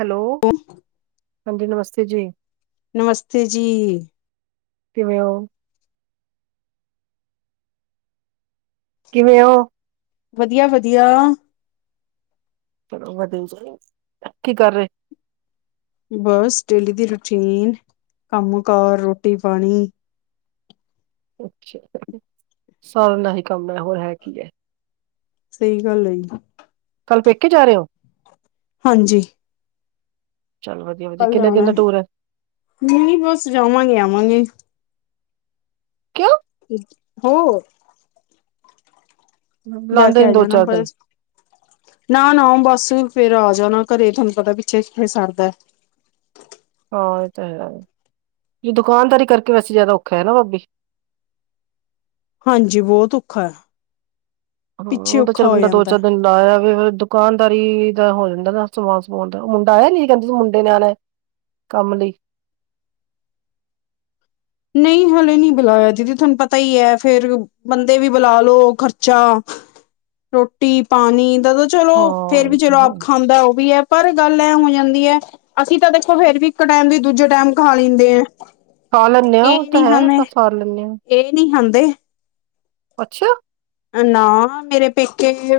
Hello, ਹਾਂਜੀ ਨਮਸਤੇ ਜੀ ਨਮਸਤੇ ਜੀ ਕਿਵੇਂ ਓ? ਕਿਵੇਂ ਉ? ਵਧੀਆ, ਵਧੀਆ ਵਧੀਆ, ਕੀ ਕਰ ਰਹੇ? ਬਸ ਡੇਲੀ ਦੀ ਰੂਟੀਨ, ਕੰਮ ਕਾਰ, ਰੋਟੀ ਪਾਣੀ ਅੱਛਾ, ਸਾਰਿਆਂ ਨਾਲ ਹੀ ਕੰਮ ਹੈ, ਹੋਰ ਹੈ ਕੀ ਹੈ ਸਹੀ ਗੱਲ ਹੈ ਜੀ ਕੱਲ ਪੇਕੇ ਜਾ ਰਹੇ ਹੋ? ਹਾਂਜੀ ਚੱਲ ਵਧੀ ਕੱਲ ਜਾਣਾ, ਨਹੀਂ ਬਸ ਜਾਵਾਂਗੇ, ਆਵਾਂਗੇ ਕਿਉ? ਹੋਾਂ ਜਾ ਕੇ ਲਾਂਦੇ ਆ ਨੇ ਦੋ ਜਾਣਾ, ਚਾਰ ਦਿਨ ਬਸ ਨਾ -ਨਾ ਉਹ ਬਸ ਫੇਰ ਆ ਜਾਣਾ ਘਰੇ, ਤੁਹਾਨੂੰ ਪਤਾ ਪਿੱਛੇ ਕਿਥੇ ਸਰਦਾ ਹਾਂ ਇਹ ਤਾਂ ਹੈ, ਜ ਦੁਕਾਨਦਾਰੀ ਕਰਕੇ ਵੈਸੇ ਜ਼ਿਆਦਾ ਔਖਾ ਹੈ ਨਾ ਭਾਬੀ ਹਾਂਜੀ, ਬਹੁਤ ਔਖਾ ਪਿੱਛੇ ਹਾਂ, ਤਾਂ ਔਖਾ ਚੱਲ ਹੋ ਬੰਦਾ ਦੋ ਜਾਂਦਾ ਚਾਰ ਦਿਨ ਲਾ ਇਆ ਵੇ ਦੁਕਾਨਦਾਰੀ ਤਾਂ ਨੇ ਆਣਾਹੋ ਜਾਂਦਾ ਸਮਾਨ ਸਮੂਨ ਦਾ, ਮੁੰਡਾ ਆਇਆ ਨੀ ਕਹਿੰਦੇ ਮੁੰਡੇ ਨੇ ਆਣਾ ਕੰਮ ਲਈ ਨਹੀਂ ਹਲੇ ਨੀ ਬੁਲਾਇਆ, ਦੀਦੀ ਤੁਹਾਨੂੰ ਪਤਾ ਹੀ ਹੈ ਫੇਰ ਬੰਦੇ ਵੀ ਬੁਲਾ ਲੋ ਖਰਚਾ, ਰੋਟੀ, ਪਾਣੀਦਾਂ ਚਲੋ, ਫੇਰ ਹਾਂ ਵੀ ਤੇ ਜਦੋਂ ਹੈ ਆਪ ਖਾਂਦਾ ਉਹ ਵੀ ਹੈ ਪਰ ਗੱਲ ਐ ਹੋ ਜਾਂਦੀ ਹੈ, ਅਸੀਂ ਤਾਂ ਦੇਖੋ ਫੇਰ ਵੀ ਇੱਕ ਟਾਈਮ ਦੀ, ਦੂਜੇ ਟਾਈਮ ਖਾ ਲੈਂਦੇ ਆ ਖਾ ਲੈਦੇ ਹਾਂ, ਉਹ ਇਹ ਤਾਂ ਨੀ ਹੈ, ਖਾਂਦੇ ਅਪਾਂ ਸਾਰ ਲੈਂਦੇ ਹਾਂ ਇਹ ਵੀ, ਨਹੀਂ ਖਾਂਦੇ। ਅੱਛਾ! ਨਾ, ਮੇਰੇ ਪੇਕੇ ਵੀ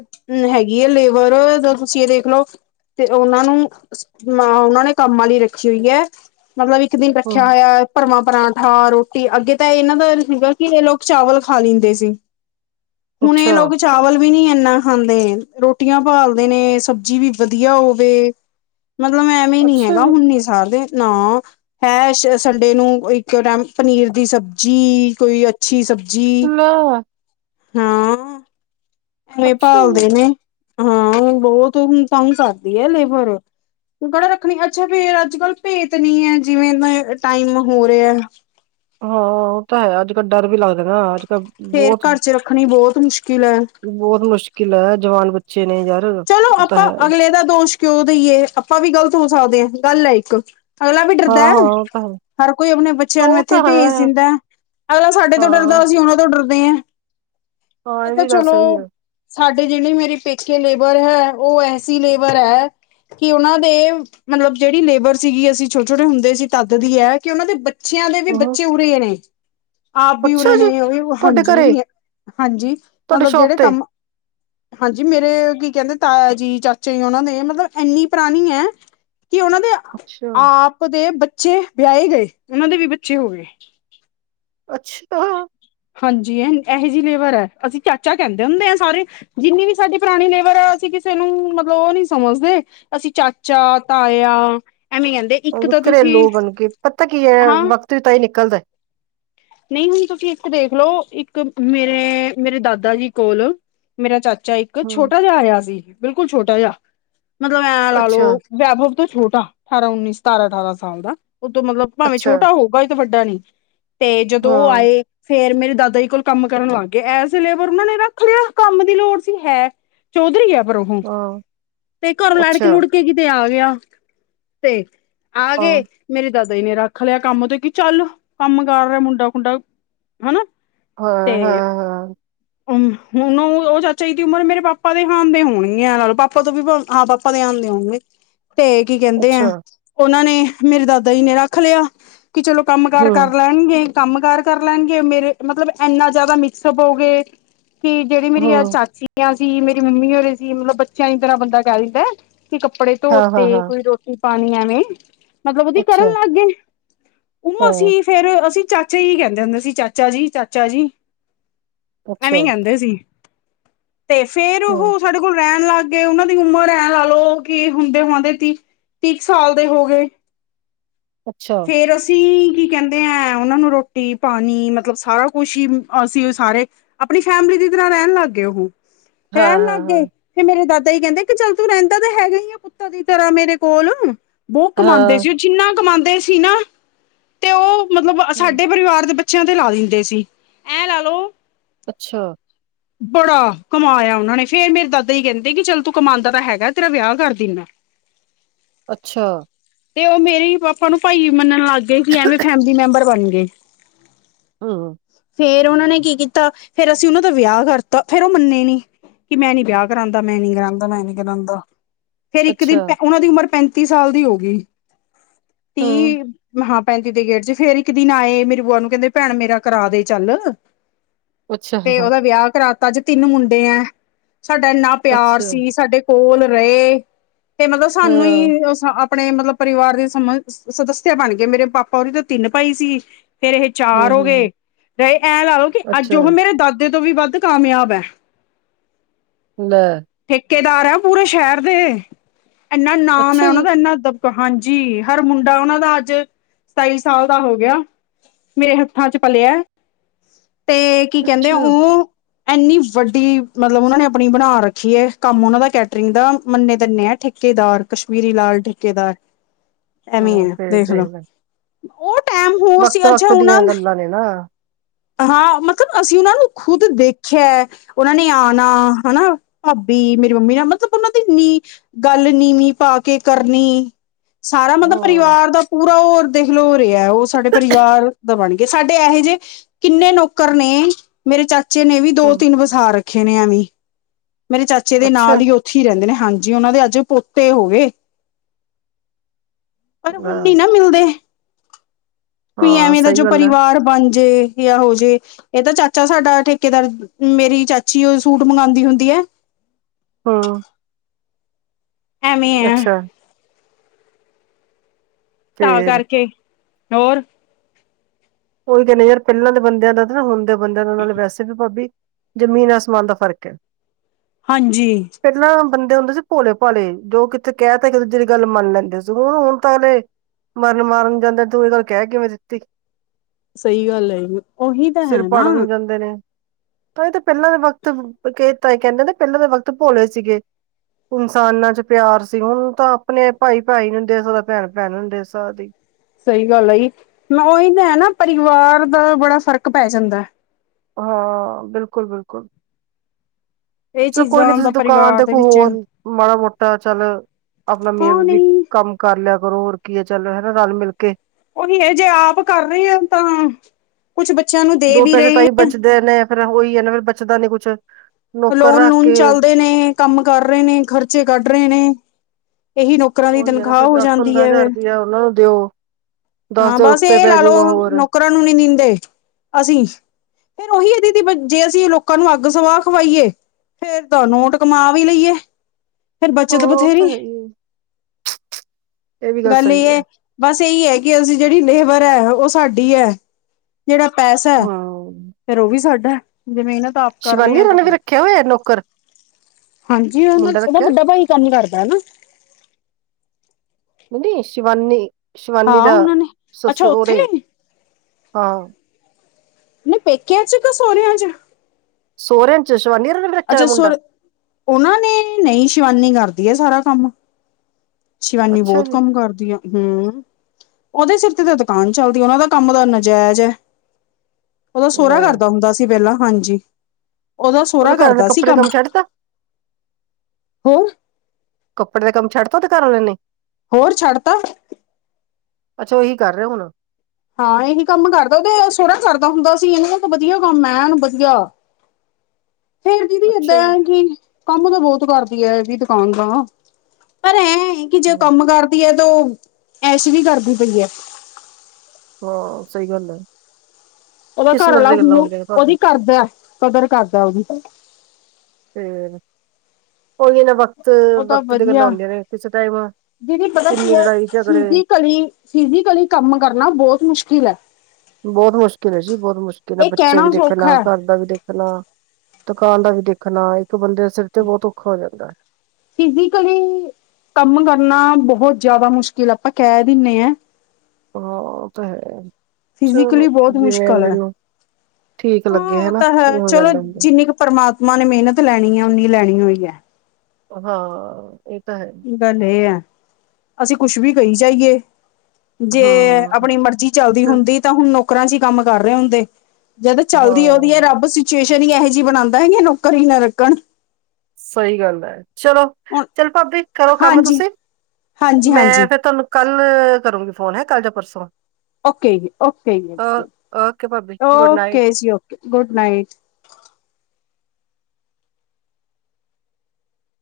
ਹੈਗੀ ਆ ਲੇਬਰ, ਤੇ ਤੁਸੀਂ ਇਹ ਦੇਖ ਲਓ ਤੇ ਉਹਨਾਂ ਨੂੰ, ਉਹਨਾਂ ਨੇ ਕੰਮ ਵਾਲੀ ਰੱਖੀ ਹੋਈ ਹੈ, ਮਤਲਬ ਵੀ ਰੱਖਿਆ ਹਮ ਹੋਇਆ ਭਰਵਾਂ ਪਰਾਂਠਾ, ਰੋਟੀ, ਅੱਗੇ ਤਾਂ ਇਹਨਾਂ ਦਾ ਸੀਗਾ ਕਿ ਇਹ ਲੋਕ ਚਾਵਲ ਖਾ ਲੈਂਦੇ ਸੀ ਹੁਣ ਇਹ ਅੱਛਾ ਲੋਕ ਚਾਵਲ ਵੀ ਨੀ ਇਨਾ ਖਾਂਦੇ, ਰੋਟੀਆਂ ਭਾਲਦੇ ਨੇ, ਸਬਜ਼ੀ ਵੀ ਵਧੀਆ ਹੋਵੇ [inaudible] ਮਤਲਬ ਐਵੇਂ ਨੀ ਅੱਛਾ ਹੈਗਾ, ਜੀ ਹੁਣ ਨੀ ਸਾਰ ਦੇ, ਨਾ ਹੈ ਸੰਡੇ ਨੂੰ, ਇੱਕ ਟਮ ਪਨੀਰ ਦੀ ਸਬਜ਼ੀ, ਕੋਈ ਅੱਛੀ ਸਬਜ਼ੀ ਅੱਛਾ! ਹਾਂ, ਐਵੇਂ ਅੱਛਾ ਪਾਲਦੇ ਜੀ। ਨੇ। ਹਾਂ ਬਹੁਤ, ਹੁਣ ਤੰਗ ਕਰਦੀ ਆ ਲੇਬਰ ਕੜਾ ਰੱਖਣੀ, ਅੱਛਾ ਫੇ ਅੱਜ ਕੱਲ ਭੇਤ ਨ ਹੈ, ਜਿਵੇਂ ਟਾਈਮ ਹੋ ਰਿਹਾ ਹੈ। ਹਾਂ ਉਹ ਤਾਂ ਹੈ, ਅੱਜ ਕੱਲ ਡਰ ਵੀ ਲੱਗਦਾ ਨਾ ਅੱਜ ਕੱਲ ਫੇਰ ਬਹੁਤ ਘਰ 'ਚ ਰੱਖਣੀ, ਬਹੁਤ ਮੁਸ਼ਕਿਲ ਹੈ। ਬਹੁਤ ਮੁਸ਼ਕਿਲ ਹੈ ਜਵਾਨ ਬੱਚੇ ਨੇ ਯਾਰ, ਉਹ ਤਾਂ ਹੈ। ਏਦਾ ਦੋਸ਼ ਕਿਉਂ ਦੇਈਏ, ਆਪਾਂ ਵੀ ਗ਼ਲਤ ਹੋ ਸਕਦੇ ਹ, ਗੱਲ ਹੈ ਇੱਕ, ਅਗਲਾ ਵੀ ਹਾਂ ਡਰਦਾ ਹੈ। ਹਾਂ ਉਹ ਤਾਂ ਹੈ ਹਰ ਕੋਈ ਆਪਣੇ ਹਾਂ ਬੱਚਿਆਂ ਨੂੰ ਉਹ ਇੱਥੇ ਤਾਂ ਹੈ ਭੇਜ ਦਿੰਦਾ, ਅਗਲਾ ਸਾਡੇ ਤੋਂ ਹਾਂ। ਡਰਦਾ, ਅਸੀਂ ਉਹਨਾਂ ਤੋਂ ਡਰਦੇ ਹਾਂ। ਹਾਂ ਇਹ ਤਾਂ ਵੀ ਗੱਲ ਚਲੋ ਸਹੀ ਹੈ। ਸਾਡੇ ਜਿਵੇ ਮੇਰੇ ਪੇਕੇ ਲੇਬ ਬਰ ਹੈ ਉਹ ਐਸੀ ਲੇਬਰ ਐ ਕੀ ਉਹਨਾਂ ਦੇ ਮਤਲਬ ਜਿਹੜੀ ਲੇਬਰ ਸੀਗੀ ਅਸੀਂ ਛੋਟੇ-ਛੋਟੇ ਹੁੰਦੇ ਸੀ ਤੱਦ ਦੀ ਐ ਕਿ ਉਹਨਾਂ ਦੇ ਬੱਚ ਚਿਆਂ ਦੇ ਵੀ ਹੂੰ ਬੱਚੇ ਉਰੇ ਨੇ ਆਪ ਵੀ ਅੱਛਾ ਉਰੇ ਜੀ ਨੇ ਉਹ ਵੀ ਤੁਹਾਡੇ ਹਾਂਜੀ ਘਰੇ ਉਰੀ ਹੈ ਹਾਂਜੀ ਤੁਹਾਡੇ ਮਤਲਬ ਸ਼ੋਪ ਜਿਹੜੇ ਤੇ ਕੰਮ ਹਾਂਜੀ ਮੇਰੇ ਕੀ ਕਹਿੰਦੇ ਤਾਇਆ ਜੀ ਚਾਚੇ ਜੀ ਉਹਨਾ ਦੇ ਮਤਲਬ ਇੰਨੀ ਪੁਰਾਣੀ ਐ ਕੀ ਉਹਨਾਂ ਦੇ ਅੱਛਾ। ਆਪ ਦੇ ਬੱਚੇ ਵਿਆਹੇ ਗਏ ਉਹਨਾਂ ਦੇ ਵੀ ਬੱਚੇ ਹੋ ਗਏ। ਅੱਛਿ ਆ ਹਾਂਜੀ ਇਹ ਐਹੇ ਜਿਹੀ ਲੇਬਰ ਹੈ ਅਸੀਂ ਚਾਚਾ ਕਹਿੰਦੇ ਹੁੰਦੇ ਐ ਸਾਰੇ। ਜਿੰਨੀ ਵੀ ਸਾਡੀ ਪਰਾਣੀ ਲੇਬਰ ਅ ਅਸੀਂ ਕਿਸੇ ਨੂੰ ਮਤਲਬ ਉਹ ਨੀ ਸਮਝਦੇ। ਅਸੀਂ ਚਾਚਾ ਤਾਇਆ ਐਵੀਂ ਕਹਿੰਦੇ ਇੱਕ ਉਹ ਤਾਂ ਤੁਸੀਂ ਘਰੇਲੂ ਬਣ ਕੇ ਪਤਾ ਕੀ ਹੈ ਹਾਂ ਵਕਤ ਵੀ ਤਾਂ ਹੀ ਨਿਕਲਦਾ। ਨਹੀਂ ਹੁਈ ਤੁਂ ਠੀਕ ਦੇਖਲੋ ਇੱਕ ਮੇਰੇ-ਮੇਰੇ ਦਾਦਾ ਜੀ ਕੋਲ ਮੇਰਾ ਚਾਚਾ ਈ ਹੂੰ। ਛੋਟਾ ਜਿਹਾ ਆਇਆ ਸੀ ਬਿਲਕੁਲ ਛੋਟਾ ਜਿਹਾ ਮਤਲਬ ਐਂ ਲਾ ਅੱਛਾ ਲਓ ਵੈਭਵ ਤੋਂ ਛੋਟਾ ਠਾਰਾਂ ਉੱਨੀ ਸਤਾਰਾਂ ਠਾਰਾਂ ਸਾਲ ਦਾ ਉਹਤ ਤੋਂ ਮਤਲਬ ਭਾਵੇਂ ਅੱਛਾ ਛੋਟਾ ਹੋਊਗਾ ਤਾਂ ਵੱਡਾ ਨੀ ਤੇ ਜਦੋਂ ਉਹ ਹਾਂ ਆਏ ਫੇਰ ਮੇਰੇ ਦਾਦਾ ਜੀ ਕੋਲ ਕੰਮ ਕਰਨ ਲੱਗ ਗਏ ਐਸੀ ਲੇਬਰ ਉਹਨਾਂ ਨੇ ਰੱਖ ਲਿਆ ਕੰਮ ਦੀ ਲੋੜ ਸੀ ਹੈ ਚੌਧਰੀ ਹੈ ਪਰ ਓਹ ਹਾਂ ਤੇ ਘਰੋਂ ਲੜਕੇ ਅੱਛਾ ਲੁੜਕੇ ਕਿਤੇ ਆ ਗਿਆ। ਤੇ ਆਗੇ ਹਾਂ ਮੇਰੇ ਦਾਦਾ ਜੀ ਨੇ ਰੱਖ ਲਿਆ ਕੰਮ ਤੇ ਕੀ ਚੱਲ ਕੰਮ ਕਰ ਰਿਹਾ ਮੁੰਡਾ ਖੁੰਡਾ ਹਨਾ ਹਾਂ ਹਾਂ ਤੇ ਹਾਂ ਹੁਣ ਉਹ ਉਹ ਚਾਚਾ ਯੀ ਦੀ ਉਮਰ ਮੇਰੇ ਪਾਪਾ ਦੇ ਹਾਣ ਦੇ ਹੋਨੀ ਆ ਨਾਲੇ ਪਾਪਾ ਤੋਂ ਵੀ ਹਾਂ ਪਾਪਾ ਦੇ ਹਾਨ ਦੇ ਹੋਣਗੇ ਤੇ ਕੀ ਕਹਿੰਦੇ ਐਂ ਅੱਛਾ ਉਹਨਾਂ ਨੇ ਮੇਰੇ ਦਾਦਾ ਜੀ ਨੇ ਰੱਖ ਲਿਆ। ਕੀ ਚਲੋ ਕੰਮ ਕਾਰ ਹੂੰ। ਕਰ ਲੈਣਗੇ ਕੰਮ ਕਾਰ ਕਰ ਲੈਣਗੇ ਮੇਰੇ ਮਤਲਬ ਐਨਾ ਜਾਦਾ ਮਿਕਸਪ ਹੋ ਗੇ ਕੀ ਜਿਹੜੀ ਮੇਰੀ ਆ ਹੂੰ, ਚਾਚੀ ਗਿਆ ਸੀ ਮੇਰੀ ਮੰਮੀ ਹੋਰੇ ਸੀ ਮਤਲਬ ਬੱਚਿਆਂ ਦੀ ਤਰ੍ਹਾਂ ਬੰਦਾ ਕਹਿ ਦਿੰਦਾ ਕਿ ਕੱਪੜੇ ਧੋਤੇ ਹਾਂ-ਹਾਂ-ਹਾਂ, ਕੋਈ ਰੋਟੀ ਪਾਣੀ ਐਵੇਂ ਮਤਲਬ ਉਹਦੀ ਅੱਛਾ, ਕਰਨ ਲੱਗ ਗਏ ਉਹਨੂੰ ਹਾਂ, ਅਸੀਂ ਫੇਰ ਅਸੀਂ ਚਾਚਾ ਜੀ ਕਹਿੰਦੇ ਹੁੰਦੇ ਸੀ ਚਾਚਾ ਜੀ ਚਾਚਾ ਜੀ ਅੱਛਾ, ਐਵੇਂ ਈ ਕਹਿੰਦੇ ਸੀ ਤੇ ਫੇਰ ਹੂੰ, ਉਹ ਸਾਡੇ ਕੋਲ ਰੈਣ ਲੱਗ ਗਏ ਉਹਨਾਂ ਦੀ ਉਮਰ ਇਹ ਲਾ ਲੋਓ ਕੀ ਹੁੰਦੇ [unintelligible] ਤੀ ਕ ਸਾਲ ਦੇ ਹੋ ਗਏ ਅੱਛਾ ਫੇਰ ਅਸੀਂ ਕੀ ਕਹਿੰਦੇ ਐਂ ਉਹਨਾਂ ਨੂੰ ਰੋ ਟੀ ਪਾਣੀ ਮਤਲਬ ਸਾਰਾ ਕੁਸ਼ ਹੀ ਅਸੀਂ ੳ ਸਾਰੇ ਆਪਣੀ ਫੈਮਿਲੀ ਦੀ ਤਰ੍ਹਾਂ ਰਹਿਣ ਲੱਗ ਗਏ ਉਹ। ਰੈਣ ਲੱਗ ਗਏ ਹਾਂ-ਹਾਂ-ਹਾਂ, ਫੇਰ ਮੇਰੇ ਦਾਦਾ ਯੀ ਕਹਿੰਦੇ ਕਿ ਚੱਲ ਤੂੰ ਰਹਿੰਦਾ ਤਾਂ ਹੈਗਾ ਹੀ ਆ ਪੁੱਤ ਦੀ ਤਰ੍ਹਾਂ ਮੇਰੇ ਕੋਲ। ਬਹੁਤ ਕਮਾਂਦੇ ਹਾਂ, ਸੀ ਉਹ ਜਿੰਨਾ ਕਮਾਂਦੇ ਸੀ ਨਾਂ ਤੇ ਉਹ ਮਤਲਬ ਸਾਡੇ ਹੂੰ, ਪਰਿਵਾਰ ਦੇ ਬੱਚਿਆਂ ਤੇ ਲਾ ਦਿੰਦੇ ਸੀ ਐਂ ਲਾ ਲਓ ਅੱਛਾ ਬੜਾ ਕਮਾਇਆ ਉਹਨਾ ਨੇ ਫੇਰ ਮੇਰੇ ਦਾਦਾ ਯੀ ਕਹਿੰਦੇ ਕਿ ਚੱਲ ਤੂੰ ਕਮਾਂਦਾ ਤਾਂ ਹੈਗਾ ਤੇਰਾ ਵਿਆਹ ਕਰ ਦੀਨਾ। ਅੱਛਾ ਤੇ ਉਹ ਮੇਰੇ ਈ ਪਾਪਾ ਨੂੰ ਭਾਈ ਮੰਨਣ ਲੱਗ ਗਏ ਕੀ ਐਵੇਂ ਫੈਮਲੀ ਮੈਂਬਰ ਬਣ ਗਏ। ਹੂੰ ਹੂੰ ਫੇਰ ਉਹਨਾਂ ਨੇ ਕੀ ਕੀਤਾ, ਫੇਰ ਅਸੀਂ ਉਹਨਾਂ ਦਾ ਵਿਆਹ ਕਰਤਾ ਫੇਰ ਉਹ ਮੰਨੇ ਨੀ। ਕਿ ਮੈਂ ਨੀ ਵਿਆਹ ਕਰਾਂਦਾ ਮੈਂ ਨੀ ਕਰਾਂਦਾ ਮੈਂ ਨੀ ਕਰਾਂਦਾ। ਫੇਰ ਇੱਕ ਦਿਨ ਅੱਛਾ, ਉਹਨਾਂ ਦੀ ਉਮਰ ਪੈਂਤੀ ਸਾਲ ਦੀ ਹੋਗੀ, ਹੂੰ, ਤੀਹ ਪੈਂਤੀ ਦੇ ਗੇੜ 'ਚ ਫੇਰ ਇੱਕ ਦਿਨ ਆਏ ਮੇਰੀ ਬੂਆ ਨੂੰ ਕਹਿੰਦੇ ਭੈਣ ਮੇਰਾ ਕਰਾ ਦੇ ਚੱਲ। ਅੱਛਾ, ਤੇ ਹਾਂ, ਉਹਦਾ ਵਿਆਹ ਕਰਾਤਾ ਅੱਜ ਤਿੰਨ ਮੁੰਡੇ ਆ, ਸਾਡਾ ਇੰਨਾ ਪਿਆਰ ਅੱਛਾ, ਸੀ ਸਾਡੇ ਕੋਲ ਰਹੇ, ਤੇ ਮਤਲਬ ਸਾਨੂੰ ਹਾਂ, ਹੀ ਆਪਣੇ ਮਤਲਬ ਪਰਿਵਾਰ ਦੇ ਸਮ ਸਦੱਸਿਆ ਬਣਗੇ ਮੇਰੇ ਪਾਪਾ ਉਹਦੇ ਤਾਂ ਤਿੰਨ ਭਾਈ ਸੀ। ਫੇਰ ਇਹ ਚਾਰ ਹੋ ਗਏ, ਹੂੰ-ਹੂੰ, ਐਂ ਲਗਦਾ ਕਿ ਅੱਜ ਅੱਛਾ, ਉਹ ਮੇਰੇ ਦਾਦੇ ਤੋਂ ਵੀ ਵੱਧ ਕਾਮਯਾਬ ਐ। [inaudible] ਠੇਕੇਦਾਰ ਆ ਪੂਰੇ ਸ਼ਹਿਰ ਦੇ, ਇਨਾ ਨਾਮ ਹੈ ਅੱਛਾ ਉਹਨਾ ਜੀ, ਦਾ ਇਨਾ ਹਾਂਜੀ ਹਰ ਮੁੰਡਾ ਉਹਨਾਂ ਦਾ ਅੱਜ ਸਤਾਈ ਸਾਲ ਦਾ ਹੋ ਗਿਆ। ਮੇਰੇ ਹੱਥਾਂ 'ਚ ਪਲਿਆ, ਤੇ ਕੀ ਕਹਿੰਦੇ ਅੱਛਾ, ਉਹ, ਐੰਨੀ ਵੱਡੀ ਮਤਲਬ ਉਹਨਾਂ ਨੇ ਆਪਣੀ ਬਣਾ ਰੱਖੀ ਏ ਕੰਮ ਉਹਨਾਂ ਦਾ ਕੈਟਰਿੰਗ ਦਾ ਮੰਨੇ-ਤੰਨੇ ਆ ਠੇਕੇਦਾਰ ਕਸ਼ਮੀਰੀ ਲਾਲ ਠੇਕੇਦਾਰ। [inaudible] ਐਵੇਂ ਲੈ ਆ ਫੇਰ ਦੇਖ ਲੋ। ਲੈ, ਉਹ ਟੈਮ ਹੋਰ ਸੀ ਅੱਛਾ ਵਕਤ-ਵਕਤ ਉਹਨਾਂ ਦੀਆਂ ਗੱਲਾਂ ਨੇ ਨਾ। ਹਾਂ ਮਤਲਬ ਅਸੀਂ ਉਹਨਾਂ ਨੂੰ ਖੁਦ ਦੇਖਿਆ ਉਹਨਾਂ ਨੇ ਆਣਾ ਹਨਾ ਭਾਬੀ ਮੇਰੀ ਮੰਮੀ ਨੇ ਮਤਲਬ ਉਹਨਾਂ ਦੀ ਨੀ ਗੱਲ ਨੀਵੀਂ ਪਾ ਕੇ ਕਰਨੀ ਸਾਰਾ ਮਤਲਬ ਹਾਂ, ਪਰਿਵਾਰ ਦਾ ਪੂਰਾ ਉਹ ਦੇਖ ਲਓ ਰਿਹਾ ਉਹ ਸਾਡੇ ਪਰਿਵਾਰ ਦਾ ਬਣ ਗਏ ਸਾਡੇ ਇਹੇ ਜਿਹੇ ਕਿੰਨੇ ਨੌਕਰ ਨੇ ਮੇਰੇ ਚਾਚੇ ਨੇ ਵੀ ਹੂੰ, ਦੋ-ਤਿੰਨ ਵਸਾ ਰੱਖੇ ਨੇ ਐਵੇਂ ਈ। ਮੇਰੇ ਚਾਚੇ ਦੇ ਅੱਛਾ, ਨਾਲ ਹੀ ਉੱਥੇ ਰਹਿੰਦੇ ਨੇ ਹਾਂਜੀ ਉਹਨਾਂ ਦੇ ਅੱਜ ਪੋਤੇ ਹੋਗੇ। ਪਰ ਲੈ, ਹੁਣ ਨੀ ਨਾ ਮਿਲਦੇ। ਕੋਈ ਹਾਂ ਐਵੇਂ ਦਾ ਸਹੀ ਜੋ ਗੱਲ ਐ, ਪਰਿਵਾਰ ਬਣ ਜੇ। ਆ ਹੋ ਜੇ, ਇਹ ਤਾਂ ਚਾਚਾ ਸਾਡਾ ਠੇਕੇਦਾਰ ਮੇਰੀ ਚਾਚੀ ਉਹ ਸੂਟ ਮੰਗਾਂਦੀ ਹੁੰਦੀ ਏ। ਹਾਂ ਐਵੇਂ ਆ। ਅੱਛਾ, ਤਾਂ ਫੇਰ ਕਰਕੇ, ਹੋਰ ਉਹੀ ਕਹਿੰਦੇ ਯਾਰ ਪਹਿਲਾਂ ਦੇ ਬੰਦਿਆਂ ਦਾ ਤੇ ਨਾ ਹੁਣ ਦੇ ਬੰਦਿਆਂ ਨਾਲ ਵੈਸੇ ਵੀ ਭਾਬੀ ਜ਼ਮੀਨ ਆਸਮਾਨ ਦਾ ਫ਼ਰਕ ਐ। ਹਾਂਜੀ। ਪਹਿਲਾਂ ਬੰਦੇ ਹੁੰਦੇ ਸੀ ਭੋਲੇ ਭਾਲੇ ਜੋ ਕਿਥੇ ਕਹਿ ਤਾ ਕਿ ਦੂਜੇ ਦੀ ਗੱਲ ਮੰਨ ਲੈਂਦੇ ਸੀ ਹੁਣ ਹੁਣ ਤਾਂ ਅਗਲੇ ਮਰਨ ਮਾਰਨ ਜਾਂਦਾ ਤੂੰ ਇਹ ਗੱਲ ਕਹਿ ਕਿਵੇਂ ਦਿੱਤੀ। ਸਹੀ ਗੱਲ ਏ। ਸਿਰ ਪਾੜਨ ਨੂੰ ਜਾਂਦੇ ਨੇ। ਤਾਹੀ ਤਾਂ ਪਹਿਲਾਂ ਦੇ ਵਕਤ ਕਹਿੰਦੇ ਨਾ ਪਹਿਲਾਂ ਦੇ ਵਕਤ ਭੋਲੇ ਸੀਗੇ। ਇਨਸਾਨਾਂ 'ਚ ਪਿਆਰ ਸੀ ਹੁਣ ਤਾਂ ਆਪਣੇ ਭਾਈ ਭਾਈ ਨੂੰ ਦੇ ਸਕਦਾ ਭੈਣ ਭੈਣ ਨੂੰ ਦੇ ਸਕਦੀ। ਸਹੀ ਗੱਲ ਹੈਗੀ, ਮੈਂ ਉਹੀ ਤਾਂ ਹੈ ਨਾ ਪਰਿਵਾਰ ਦਾ ਬੜਾ ਫ਼ਰਕ ਪੈ ਜਾਂਦਾ। ਹਾਂ ਬਿਲਕੁਲ-ਬਿਲਕੁਲ। ਇਹ ਚਲੋ ਕੋਈ ਨੀ ਚੀਜ਼ਾਂ ਤੁਸੀਂ ਦਾ ਦੁਕਾਨ ਦੇ ਪਰਿਵਾਰ ਕੋ ਵਿੱਚ ਹੋਰ, ਮਾੜਾ-ਮੋਟਾ ਚੱਲ, ਆਪਣਾ ਹਾਂ ਮਿ ਨਹੀਂ ਕੰਮ ਕਰ ਲਿਆ ਕਰੋ ਹੋਰ ਕੀ ਹੈ ਚੱਲ ਹਨਾ ਰਲ-ਮਿਲ ਕੇ। ਉਹੀ ਇਹ ਜੇ ਆਪ ਕਰ ਰਹੇ ਆ ਤਾਂ, ਕੁਛ ਬੱਚਿਆਂ ਨੂੰ ਦੇ ਵੀ ਰਹੇ ਆ। ਫਿਰ ਉਹੀ ਆ ਨਾ ਫਿਰ ਬਚਦਾ ਨੀ ਕੁਛ। ਨੌਕਰ ਰੱਖ ਲੋਨ-ਲੂਨ ਕੇ ਚੱਲਦੇ ਨੇ ਕੰਮ ਕਰ ਰਹੇ ਨੇ ਖਰਚੇ ਕੱਢ ਰਹੇ ਨੇ, ਇਹੀ ਨ- ਨੋਕਰਾਂ ਦੀ ਉਹੀ ਹੈ ਨਾ ਤਨਖਾਹ ਫਿਰ ਹੋ ਦਸ ਜਾਂਦੀ ਪੰਦਰਾਂ ਏ ਹਜ਼ਾਰ ਫੇਰ ਰੁਪਇਆ ਉਹਨਾਂ ਨੂੰ ਦਿਓ ਦਸ ਹਾਂ ਹਜ਼ਾਰ ਬਸ ਉੱਤੇ ਇਹ ਪੈ ਲਾ ਲੋ ਜੂਗਾ ਹੋਰ ਹਾਂ ਨੌਕਰਾਂ ਨੂੰ ਨੀ ਦਿੰਦੇ ਅਸੀਂ। ਫੇਰ ਉਹੀ ਏ ਦੀਦੀ, ਜੇ ਅਸੀਂ ਲੋਕਾਂ ਨੂੰ ਅੱਗ ਸਵਾਹ ਖਵਾਈਏ ਫੇਰ ਫੇਰ ਨੋਟ ਕਮਾ ਵੀ ਲਈਏ। ਫੇਰ ਬੱਚਤ ਉਹ ਤਾਂ ਬਥੇਰੀ। ਹੈ ਹੀ ਇਹ ਵੀ ਗੱਲ ਏ ਸਹੀ ੲੈ। ਹੈ ਬਸ ਏਹੀ ਹੈ ਕਿ ਅਸੀਂ ਜਿਹੜੀ ਲੇਬਰ ਹੈ, ਉਹ ਸਾਡੀ ਹੈ। ਜਿਹੜਾ ਪੈਸਾ ਹੈ, ਹਮ ਫੇਰ ਉਹ ਵੀ ਸਾਡਾ ਐ ਜੇ ਮਿਹਨਤ ਆਪ ਕਰ ਰਹੇ ਸ਼ਿਵਾਨੀ ਆ ਹੋਰਾਂ ਤਾਂ ਨੇ ਵੀ ਫੇਰ। ਰੱਖਿਆ ਹੋਇਆ ਨੌਕਰ ਹਾਂਜੀ ਉ ਨਾ ਮੁੰਡਾ ਰੱਖਿਆ ਵੱਡਾ ਭਾਈ ਕੰਮ ਕਰਦਾ ਏ ਨਾ। ਨਈ ਨਈ ਸ਼ਿਵਾਨੀ ਸ਼ਿਵਾਨੀ ਹਾਂ ਦਾ ਉਹਨਾਂ ਨੇ ਸੱਸ ਅੱਛਾ ਉੱਥੇ ਸਉਰੇ ਹਾਂ। ਨਹੀਂ ਪੇਕਿਆਂ ਚ ਕੇ ਸੋਹਰਿਆਂ ਚ। ਸੋਹਰੇ ਚ ਸ਼ਵਾਨੀ ਅੱਛਾ ਸੁਰ, ਉਹਨਾਂ ਨੇ ਨਹੀਂ ਸ਼ਿਵਾਨੀ ਕਰਦੀ ਏ ਸਾਰਾ ਕੰਮ। ਸ਼ਿਵਾਨੀ ਅੱਛਾ ਬੋਤ ਜੀ ਕੰਮ ਕਰਦੀ ਏ। ਹੂੰ ਉਦੇ ਸੇਰ ਤੇ ਤਾਂ ਦੁਕਾਨ ਚੱਲਦੀ ਏ, ਉਹਨਾ ਦਾ ਕੰਮ ਤਾਂ ਨਜੈਜ਼ ਏ। ਉਹਦਾ ਸੋਹਰਾ ਲੈ ਕਰਦਾ ਹੁੰਦਾ ਸੀ ਪਹਿਲਾਂ ਹਾਂਜੀ। ਉਦਾ ਉਹਦੇ ਸੋਹਰਾ ਘਰ ਨੇ ਕਰਦਾ ਸੀ ਕੱਪੜੇ ਕੰਮ। ਛੱਡਤਾ ਹੋਰ ਕੱਪੜੇ ਦੇ ਕੰਮ ਛੱਡਤਾ ੳਦੇ ਘਾਰ ਵਾਲੇ ਨੇ। ਹੋਰ ਛੱਡਤਾ। ਅੱਛਾ ਉਹੀ ਕਰ ਰਿਹਾ ਹੁਣ। ਹਾਂ ਇਹੀ ਕੰਮ ਕਰਦਾ ਤੇ ਉਹ ਸੋਹਰਾ ਕਰਦਾ ਹੁੰਦਾ ਸੀ, ਇਹਨੂੰ ਵਧੀਆ ਕੰਮ ਏ ਐਂਨ ਵਧੀਆ। [inaudible] ਫੇਰ ਦੀਦੀ ਏਦਾਂ ਅੱਛਾ ਜੀ ਏਂ ਕੀ ਕੰਮ ਤਾਂ ਬੋਤ ਕਰਦੀ ਏ ਇਹ ਵੀ ਦੁਕਾਨ ਦਾ। ਪਰ ਐਂ ਏਂ ਕਿ ਜੇ ਹਮ, ਕੰਮ ਕਰ ਤੋ ਐਸ਼ ਵੀ ਕਰਦੀ ਪਈ ਏ। ਹਾਂ ਸਹੀ ਗੱਲ ੲੈ। ਉਹਦਾ ਘਰਵਾਲਾ ਹੂ ਭਾਬੀ ਉਹਦੀ ਕਰਦੈ, ਕਦਰ ਕਰਦੈ ਉਹਦੀ। ਤੇ ਉਹੀ ਨਾ ਵ ਤ ਉਹ ਤਾਂ ਵਕਤ ਦੀਆਂ ਗੱਲਾਂ ਵਧੀਆ ਹੁੰਦੀਆਂ ਨੇ, ਕਿਸੇ ਟਾਈਮ ਕਿੰਨੀ ਲੜਾਈ ਝਗੜੇ ਗਲੀ [unintelligible] ਫਿਜੀਕਲੀ ਕੰਮ ਕਰਨਾ ਬਹੁਤ ਮੁਸ਼ਕਿਲ ੲੈ। ਬੋਤ ਮੁਸ਼ਕਿਲ ਏ ਜੀ ਬੋਤ ਮੁਸ਼ਕਿਲ ੲੈ। ਇਹ ਬੱਚੇ ਵੀ ਕਹਿਣਾ ਦੇਖਣਾ ਸੌਖਾ ਹੈ ਘਾਰ ਦਾ ਵੀ ਦੇਖਣਾ। ਦੁਕਾਨ ਦਾ ਵੀ ਦੇਖਣਾ ਇੱਕ ਬੰਦੇ ਦੇ ਸਿਰ ਤੇ ਬਹੁਤ ਔਖਾ ਹੋ ਜਾਂਦੈ। ਫਿਜ਼ਕਲੀ ਕੰਮ ਕਰਨਾ ਬਹੁਤ ਜ਼ਿਆਦਾ ਮੁਸ਼ਕਿਲ ੲੈ, ਆਪਾਂ ਕਹਿ ਦਿੰਨੇ ਏਂ ਹਾਂ ੳ ਤਾਂ ਹੈ। ਫਿਜ਼ਕਲੀ ਚਲੋ ਬਹੁਤ ਜਿਵੇਂ ਮੁਸ਼ਕਿਲ ਹੈ ਅਗਲੇ ਨੂੰ ਠੀਕ ਹਾਂ ਲੱਗੇ ਉਹ ਹੇਨਾ, ਤਾਂ ਹੈ ਉਹ ਚਲੋ ਜਾਂਦਾ। ਜਿੰਨੀ ਕੁ ਪਰਮਾਤਮਾ ਨੇ ਮਿਹਨਤ ਲੈਣੀ ਏ ਉਨੀ ਲੈਣੀ ਹੋਈ ੲੈ। ਹਾਂ ਇਹ ਤਾਂ ਹੈ। ਗੱਲ ਏ ੲੈ, ਅਸੀਂ ਕੁਛ ਵੀ ਕਹੀ ਜਾਈਏ ਜੇ ਹਾਂ ਆਪਣੀ ਮਰਜ਼ੀ ਚੱਲਦੀ ਅੱਛਾ ਹੁੰਦੀ ਤਾਂ ਹੁਣ ਨੌਕਰਾਂ ਚ ਈ ਕੰਮ ਕਰ ਰਹੇ ਹੁੰਦੇ, ਜਦ ਚੱਲਦੀ ਉਹਦੀ ਹਾਂ ੲੈ ਰੱਬ ਸਿਚੁਏਸ਼ਨ ਈ ਇਹੋ ਜਿ ਬਣਾਉਂਦੈ ਨੌਕਰ ਈ ਨਾ ਰੱਖਣ। ਸਹੀ ਗੱਲ ੲੈ। ਚਲੋ ਹੁਣ ਚੱਲ ਭਾਬੀ ਕਰੋ ਕੰਮ ਹਾਂਜੀ ਤੁਸੀਂ ਹਾਂਜੀ ਮੈਂ ਹਾਂਜੀ ਫੇਰ ਤੁਹਾਨੂੰ ਕੱਲ ਕਰੂੰਗੀ ਫੋਨ ਹੈ ਕੱਲ ਜਾਂ ਪਰਸੋਂ। ਓਕੇ ਜੀ- ਓਕੇ ਜੀ- ਅ ਓਕੇ। ਓਕੇ ਭਾਬੀ ਗੁੱਡ ਨਾਈਟ ਓਕੇ ਜੀ ਓਕੇ ਗੁੱਡ ਨਾਈਟ।